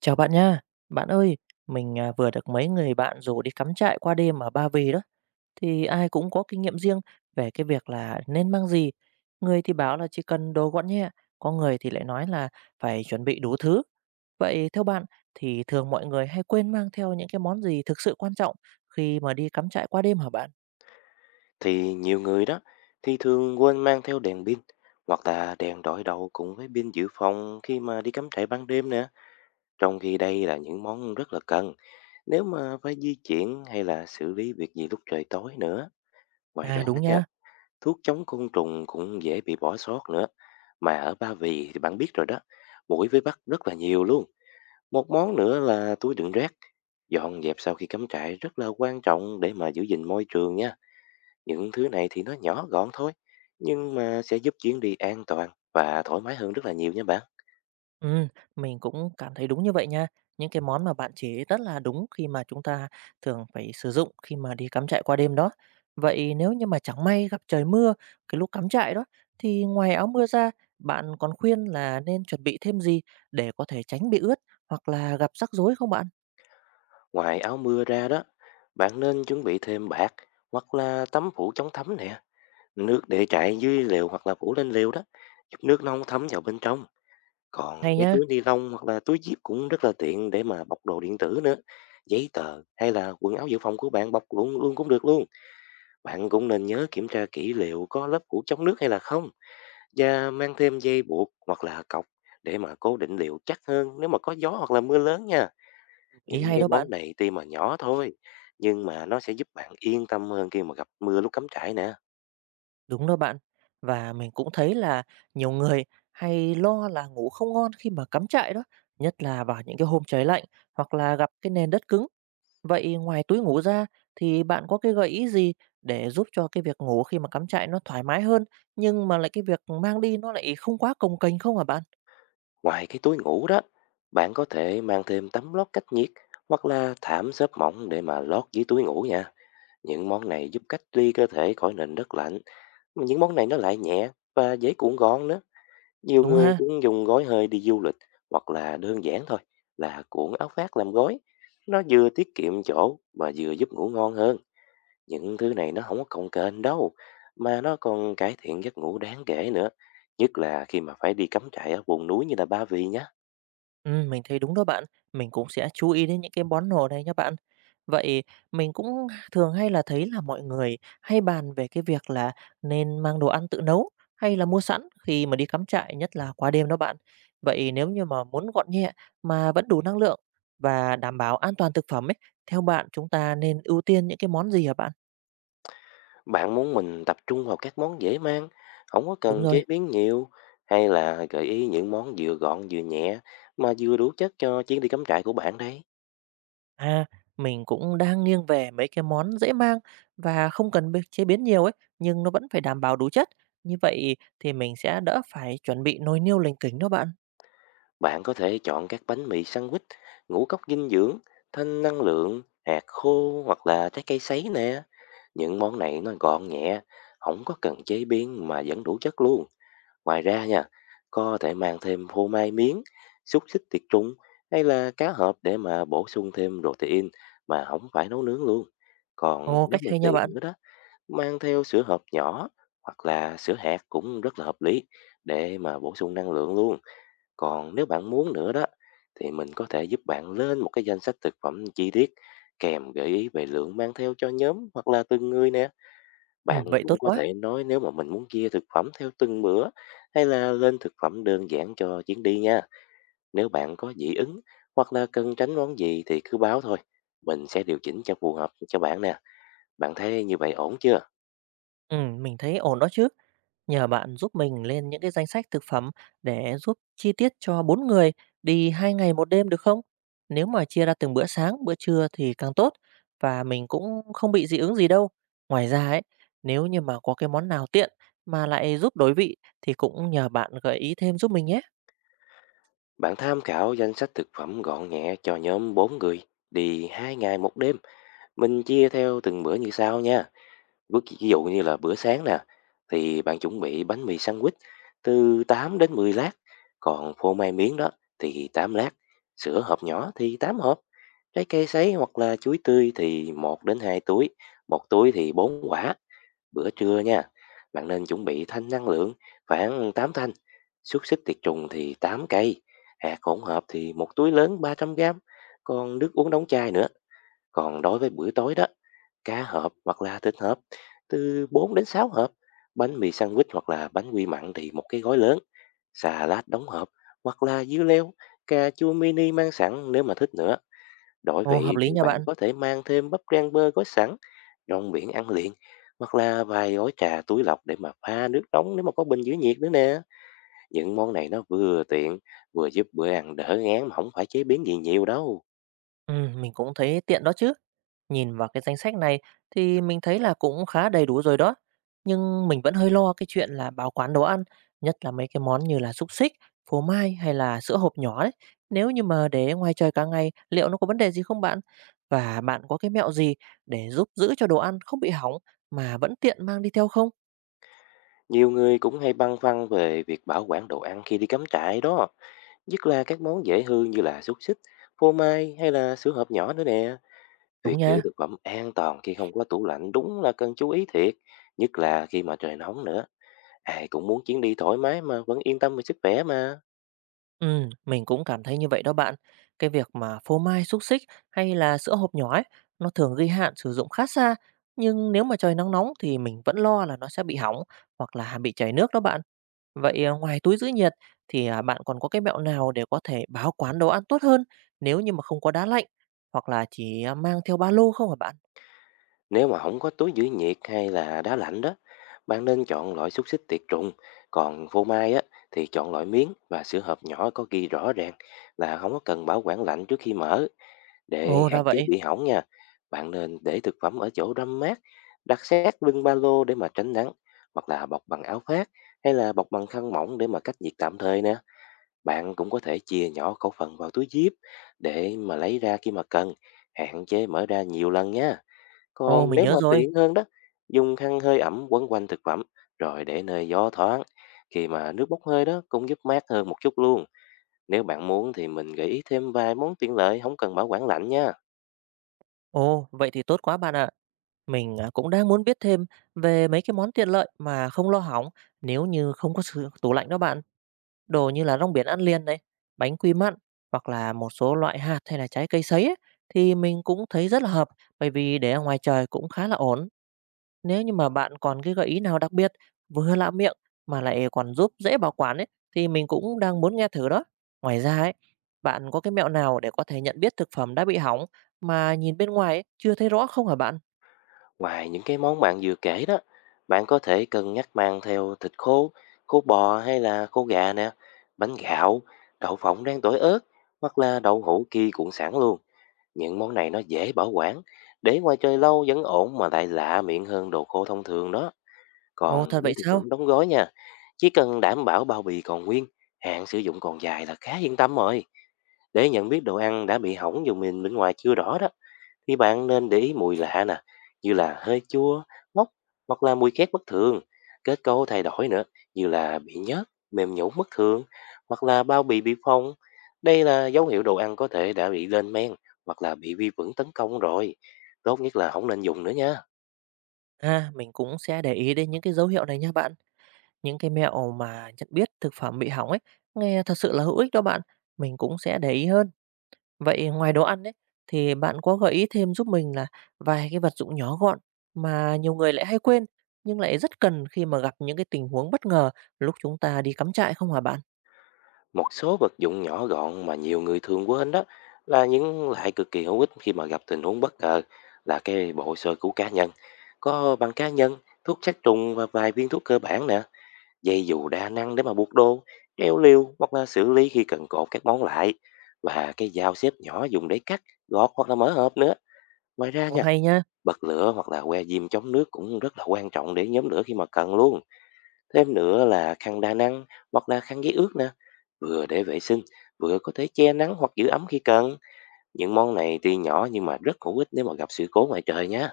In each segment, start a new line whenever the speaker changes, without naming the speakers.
Chào bạn nha. Bạn ơi, vừa được mấy người bạn rủ đi cắm trại qua đêm ở Ba Vì đó. Thì ai cũng có kinh nghiệm riêng về cái việc là nên mang gì. Người thì bảo là chỉ cần đồ gọn nhẹ, có người thì lại nói là phải chuẩn bị đủ thứ. Vậy theo bạn thì thường mọi người hay quên mang theo những cái món gì thực sự quan trọng khi mà đi cắm trại qua đêm hả bạn?
Thì nhiều người đó thì thường quên mang theo đèn pin hoặc là đèn đổi đầu cùng với pin dự phòng khi mà đi cắm trại ban đêm nữa. Trong khi đây là những món rất là cần nếu mà phải di chuyển hay là xử lý việc gì lúc trời tối nữa. Ngoài
À
ra
đúng
nha,
nha.
thuốc chống côn trùng cũng dễ bị bỏ sót nữa. Mà ở Ba Vì thì bạn biết rồi đó, muỗi với bắt rất là nhiều luôn. Một món nữa là túi đựng rác. Dọn dẹp sau khi cắm trại rất là quan trọng để mà giữ gìn môi trường nha. Những thứ này thì nó nhỏ gọn thôi, nhưng mà sẽ giúp chuyến đi an toàn và thoải mái hơn rất là nhiều nha bạn.
Ừm, mình cũng cảm thấy đúng như vậy nha. Những cái món mà bạn chỉ rất là đúng khi mà chúng ta thường phải sử dụng khi mà đi cắm trại qua đêm đó. Vậy nếu như mà chẳng may gặp trời mưa cái lúc cắm trại đó, thì ngoài áo mưa ra, bạn còn khuyên là nên chuẩn bị thêm gì để có thể tránh bị ướt hoặc là gặp rắc rối không bạn?
Ngoài áo mưa ra đó, bạn nên chuẩn bị thêm bạt hoặc là tấm phủ chống thấm nè, nước để trại dưới lều hoặc là phủ lên lều đó, giúp nước nó không thấm vào bên trong. Còn
Hay
cái
nhá,
túi ni lông hoặc là túi zip cũng rất là tiện để mà bọc đồ điện tử nữa. Giấy tờ hay là quần áo dự phòng của bạn bọc luôn luôn cũng được luôn. Bạn cũng nên nhớ kiểm tra kỹ liệu có lớp phủ chống nước hay là không. Và mang thêm dây buộc hoặc là cọc để mà cố định liệu chắc hơn nếu mà có gió hoặc là mưa lớn nha.
ý
Những
hay
cái
đó
món
bạn.
này tuy mà nhỏ thôi, nhưng mà nó sẽ giúp bạn yên tâm hơn khi mà gặp mưa lúc cắm trại nè.
Đúng đó bạn. Và mình cũng thấy là nhiều người hay lo là ngủ không ngon khi mà cắm trại đó, nhất là vào những cái hôm trời lạnh hoặc là gặp cái nền đất cứng. Vậy ngoài túi ngủ ra thì bạn có cái gợi ý gì để giúp cho cái việc ngủ khi mà cắm trại nó thoải mái hơn, nhưng mà lại cái việc mang đi nó lại không quá cồng kềnh không hả bạn?
Ngoài cái túi ngủ đó, bạn có thể mang thêm tấm lót cách nhiệt hoặc là thảm xốp mỏng để mà lót dưới túi ngủ nha. Những món này giúp cách ly cơ thể khỏi nền đất lạnh. Mà những món này nó lại nhẹ và dễ cuộn gọn nữa. Nhiều
Đúng
người
ha?
cũng dùng gói hơi đi du lịch hoặc là đơn giản thôi là cuộn áo khoác làm gối. Nó vừa tiết kiệm chỗ mà vừa giúp ngủ ngon hơn. Những thứ này nó không có cồng kềnh đâu mà nó còn cải thiện giấc ngủ đáng kể nữa. Nhất là khi mà phải đi cắm trại ở vùng núi như là Ba Vì nhé.
Mình thấy đúng đó bạn. Mình cũng sẽ chú ý đến những cái món đồ này nha bạn. Vậy mình cũng thường hay là thấy là mọi người hay bàn về cái việc là nên mang đồ ăn tự nấu hay là mua sẵn khi mà đi cắm trại, nhất là qua đêm đó bạn. Vậy nếu như mà muốn gọn nhẹ mà vẫn đủ năng lượng và đảm bảo an toàn thực phẩm ấy, theo bạn chúng ta nên ưu tiên những cái món gì hả bạn?
Bạn muốn mình tập trung vào các món dễ mang, không có
Đúng
cần
rồi.
chế biến nhiều, hay là gợi ý những món vừa gọn vừa nhẹ mà vừa đủ chất cho chuyến đi cắm trại của bạn đây.
À, mình cũng đang nghiêng về mấy cái món dễ mang và không cần b chế biến nhiều ấy, nhưng nó vẫn phải đảm bảo đủ chất. Như vậy thì mình sẽ đỡ phải chuẩn bị nồi niêu lình kình đó bạn.
Bạn có thể chọn các bánh mì sandwich, ngũ cốc dinh dưỡng, thanh năng lượng, hạt khô hoặc là trái cây sấy nè. Những món này nó gọn nhẹ, không có cần chế biến mà vẫn đủ chất luôn. Ngoài ra nha, có thể mang thêm phô mai miếng, xúc xích tiệt trùng hay là cá hộp để mà bổ sung thêm protein mà không phải nấu nướng luôn. Còn
Ồ,
nếu
cách
mà
hay nha bạn.
tiện nữa đó, mang theo sữa hộp nhỏ hoặc là sữa hạt cũng rất là hợp lý để mà bổ sung năng lượng luôn. Còn nếu bạn muốn nữa đó, thì mình có thể giúp bạn lên một cái danh sách thực phẩm chi tiết kèm gợi ý về lượng mang theo cho nhóm hoặc là từng người nè. Bạn
Vậy tốt
cũng có
quá.
thể nói nếu mà mình muốn chia thực phẩm theo từng bữa, hay là lên thực phẩm đơn giản cho chuyến đi nha. Nếu bạn có dị ứng hoặc là cần tránh món gì thì cứ báo thôi. Mình sẽ điều chỉnh cho phù hợp cho bạn nè. Bạn thấy như vậy ổn chưa?
Mình thấy ổn đó chứ. Nhờ bạn giúp mình lên những cái danh sách thực phẩm để giúp chi tiết cho 4 người đi 2 ngày một đêm được không? Nếu mà chia ra từng bữa sáng, bữa trưa thì càng tốt và mình cũng không bị dị ứng gì đâu. Ngoài ra ấy, nếu như mà có cái món nào tiện mà lại giúp đổi vị thì cũng nhờ bạn gợi ý thêm giúp mình nhé.
Bạn tham khảo danh sách thực phẩm gọn nhẹ cho nhóm 4 người đi 2 ngày 1 đêm. Mình chia theo từng bữa như sau nha. Ví ví dụ như là bữa sáng nè, thì bạn chuẩn bị bánh mì sandwich từ 8 đến 10 lát, còn phô mai miếng đó thì 8 lát, sữa hộp nhỏ thì 8 hộp, trái cây sấy hoặc là chuối tươi thì một đến 2 túi, một túi thì 4 quả. Bữa trưa nha, bạn nên chuẩn bị thanh năng lượng khoảng 8 thanh, xúc xích tiệt trùng thì 8 cây, hạt hỗn hợp thì một túi lớn 300 gram, còn nước uống đóng chai nữa. Còn đối với bữa tối đó, cá hộp hoặc là thịt hộp từ 4 đến 6 hộp, bánh mì sandwich hoặc là bánh quy mặn thì một cái gói lớn, xà lát đóng hộp hoặc là dưa leo, cà chua mini mang sẵn nếu mà thích nữa. Đổi
Ồ, hợp
vị
lý
thì
nha
bạn
bạn.
có thể mang thêm bắp rang bơ gói sẵn, rong biển ăn liền hoặc là vài gói trà túi lọc để mà pha nước nóng nếu mà có bình giữ nhiệt nữa nè. Những món này nó vừa tiện, vừa giúp bữa ăn đỡ ngán mà không phải chế biến gì nhiều đâu.
Mình cũng thấy tiện đó chứ. Nhìn vào cái danh sách này thì mình thấy là cũng khá đầy đủ rồi đó. Nhưng mình vẫn hơi lo cái chuyện là bảo quản đồ ăn, nhất là mấy cái món như là xúc xích, phô mai hay là sữa hộp nhỏ ấy. Nếu như mà để ngoài trời cả ngày, liệu nó có vấn đề gì không bạn? Và bạn có cái mẹo gì để giúp giữ cho đồ ăn không bị hỏng mà vẫn tiện mang đi theo không?
Nhiều người cũng hay băn khoăn về việc bảo quản đồ ăn khi đi cắm trại đó. Nhất là các món dễ hư như là xúc xích, phô mai hay là sữa hộp nhỏ nữa nè.
Đúng
Việc giữ
nha.
thực phẩm an toàn khi không có tủ lạnh đúng là cần chú ý thiệt. Nhất là khi mà trời nóng nữa. Ai cũng muốn chuyến đi thoải mái mà vẫn yên tâm về sức khỏe mà.
Mình cũng cảm thấy như vậy đó bạn. Cái việc mà phô mai, xúc xích hay là sữa hộp nhỏ ấy, nó thường ghi hạn sử dụng khá xa, nhưng nếu mà trời nắng nóng thì mình vẫn lo là nó sẽ bị hỏng hoặc là bị chảy nước đó bạn. Ngoài túi giữ nhiệt thì bạn còn có cái mẹo nào để có thể bảo quản đồ ăn tốt hơn nếu như mà không có đá lạnh hoặc là chỉ mang theo ba lô không hả bạn?
Nếu mà không có túi giữ nhiệt hay là đá lạnh đó, bạn nên chọn loại xúc xích tiệt trùng. Còn phô mai á, thì chọn loại miếng và sữa hộp nhỏ có ghi rõ ràng là không có cần bảo quản lạnh trước khi mở. Để
Ồ
hạn
ra
chế
vậy.
bị hỏng nha, bạn nên để thực phẩm ở chỗ râm mát, đặt sát lưng ba lô để mà tránh nắng, hoặc là bọc bằng áo khoác hay là bọc bằng khăn mỏng để mà cách nhiệt tạm thời nè. Bạn cũng có thể chia nhỏ khẩu phần vào túi zip để mà lấy ra khi mà cần, hạn chế mở ra nhiều lần nha.
Ồ
Còn
mình
nếu
nhớ
mà
rồi.
tiện hơn đó, dùng khăn hơi ẩm quấn quanh thực phẩm rồi để nơi gió thoáng. Khi mà nước bốc hơi đó cũng giúp mát hơn một chút luôn. Nếu bạn muốn thì mình gợi ý thêm vài món tiện lợi không cần bảo quản lạnh nha.
Ồ vậy thì tốt quá bạn ạ. Mình cũng đang muốn biết thêm về mấy cái món tiện lợi mà không lo hỏng nếu như không có sử tủ lạnh đó bạn. Đồ như là rong biển ăn liền này, bánh quy mặn hoặc là một số loại hạt hay là trái cây sấy ấy, thì mình cũng thấy rất là hợp, bởi vì để ở ngoài trời cũng khá là ổn. Nếu như mà bạn còn cái gợi ý nào đặc biệt, vừa lạ miệng mà lại còn giúp dễ bảo quản ấy, thì mình cũng đang muốn nghe thử đó. Ngoài ra ấy, bạn có cái mẹo nào để có thể nhận biết thực phẩm đã bị hỏng mà nhìn bên ngoài ấy, chưa thấy rõ không hả bạn?
Ngoài những cái món bạn vừa kể đó, bạn có thể cân nhắc mang theo thịt khô, khô bò hay là khô gà nè, bánh gạo, đậu phộng rang tỏi ớt hoặc là đậu hũ ki cuộn sẵn luôn. Những món này nó dễ bảo quản, để ngoài trời lâu vẫn ổn mà lại lạ miệng hơn đồ khô thông thường đó.
Ồ,
Còn
thật
với
vậy
thực
sao?
phẩm đóng gói nha, chỉ cần đảm bảo bao bì còn nguyên, hạn sử dụng còn dài là khá yên tâm rồi. Để nhận biết đồ ăn đã bị hỏng dù mình bên ngoài chưa rõ đó, thì bạn nên để ý mùi lạ nè, như là hơi chua, ngốc hoặc là mùi khét bất thường, kết cấu thay đổi nữa, như là bị nhớt, mềm nhũn bất thường hoặc là bao bì bị phồng. Đây là dấu hiệu đồ ăn có thể đã bị lên men hoặc là bị vi khuẩn tấn công rồi. Tốt nhất là không nên dùng nữa nha.
À, mình cũng sẽ để ý đến những cái dấu hiệu này nha bạn. Những cái mẹo mà nhận biết thực phẩm bị hỏng ấy, nghe thật sự là hữu ích đó bạn. Mình cũng sẽ để ý hơn. Vậy ngoài đồ ăn ấy, thì bạn có gợi ý thêm giúp mình là vài cái vật dụng nhỏ gọn mà nhiều người lại hay quên, nhưng lại rất cần khi mà gặp những cái tình huống bất ngờ lúc chúng ta đi cắm trại không hả bạn?
Một số vật dụng nhỏ gọn mà nhiều người thường quên đó là những loại cực kỳ hữu ích khi mà gặp tình huống bất ngờ là cái bộ sơ cứu cá nhân. Có băng cá nhân, thuốc sát trùng và vài viên thuốc cơ bản nè. Dây dù đa năng để mà buộc đồ, kéo liêu hoặc là xử lý khi cần cột các món lại, và cái dao xếp nhỏ dùng để cắt, gọt hoặc là mở hộp nữa. Ngoài ra
Ồ,
nha,
hay nha.
bật lửa hoặc là que diêm chống nước cũng rất là quan trọng để nhóm lửa khi mà cần luôn. Thêm nữa là khăn đa năng hoặc là khăn giấy ướt nè, vừa để vệ sinh, vừa có thể che nắng hoặc giữ ấm khi cần. Những món này tuy nhỏ nhưng mà rất hữu ích nếu mà gặp sự cố ngoài trời nhé.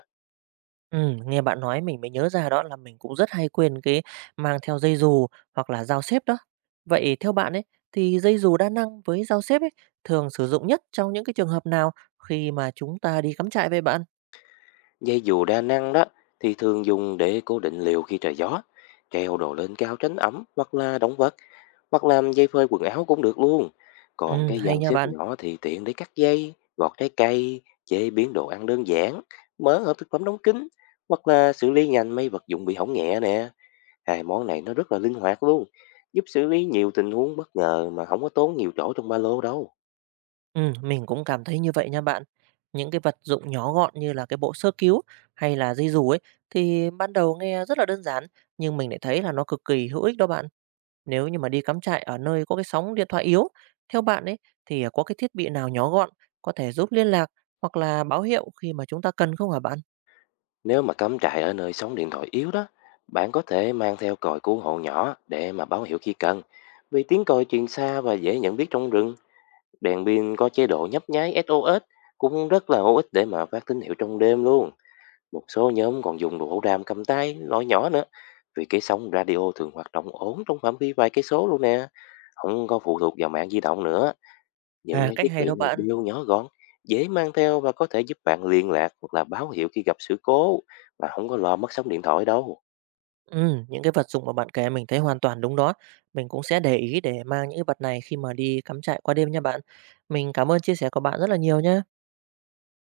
Nghe bạn nói mình mới nhớ ra đó là mình cũng rất hay quên cái mang theo dây dù hoặc là dao xếp đó. Vậy theo bạn ấy thì dây dù đa năng với dao xếp ấy thường sử dụng nhất trong những cái trường hợp nào khi mà chúng ta đi cắm trại vậy bạn?
Dây dù đa năng đó thì thường dùng để cố định liều khi trời gió, treo đồ lên cao tránh ẩm hoặc là đóng vật, hoặc làm dây phơi quần áo cũng được luôn. Còn cái
Hay
dao
nha
xếp
bạn.
nhỏ thì tiện để cắt dây, gọt trái cây, chế biến đồ ăn đơn giản, mở hộp thực phẩm đóng kín hoặc là xử lý nhanh mấy vật dụng bị hỏng nhẹ nè. Hai món này nó rất là linh hoạt luôn, giúp xử lý nhiều tình huống bất ngờ mà không có tốn nhiều chỗ trong ba lô đâu.
Mình cũng cảm thấy như vậy nha bạn. Những cái vật dụng nhỏ gọn như là cái bộ sơ cứu hay là dây dù ấy thì ban đầu nghe rất là đơn giản nhưng mình lại thấy là nó cực kỳ hữu ích đó bạn. Nếu như mà đi cắm trại ở nơi có cái sóng điện thoại yếu, theo bạn ấy thì có cái thiết bị nào nhỏ gọn có thể giúp liên lạc hoặc là báo hiệu khi mà chúng ta cần không hả bạn?
Nếu mà cắm trại ở nơi sóng điện thoại yếu đó, bạn có thể mang theo còi cứu hộ nhỏ để mà báo hiệu khi cần. Vì tiếng còi truyền xa và dễ nhận biết trong rừng, đèn pin có chế độ nhấp nháy SOS cũng rất là hữu ích để mà phát tín hiệu trong đêm luôn. Một số nhóm còn dùng đồ hộ đàm cầm tay, loại nhỏ nữa. Vì cái sóng radio thường hoạt động ổn trong phạm vi vài cây số luôn nè, không có phụ thuộc vào mạng di động nữa. Những
À,
cái
cách
thiết
hay
bị
đó
này
bạn.
đều nhỏ gọn, dễ mang theo và có thể giúp bạn liên lạc hoặc là báo hiệu khi gặp sự cố mà không có lo mất sóng điện thoại đâu.
Ừ, những cái vật dụng mà bạn kể mình thấy hoàn toàn đúng đó. Mình cũng sẽ để ý để mang những cái vật này khi mà đi cắm trại qua đêm nha bạn. Mình cảm ơn chia sẻ của bạn rất là nhiều nhé.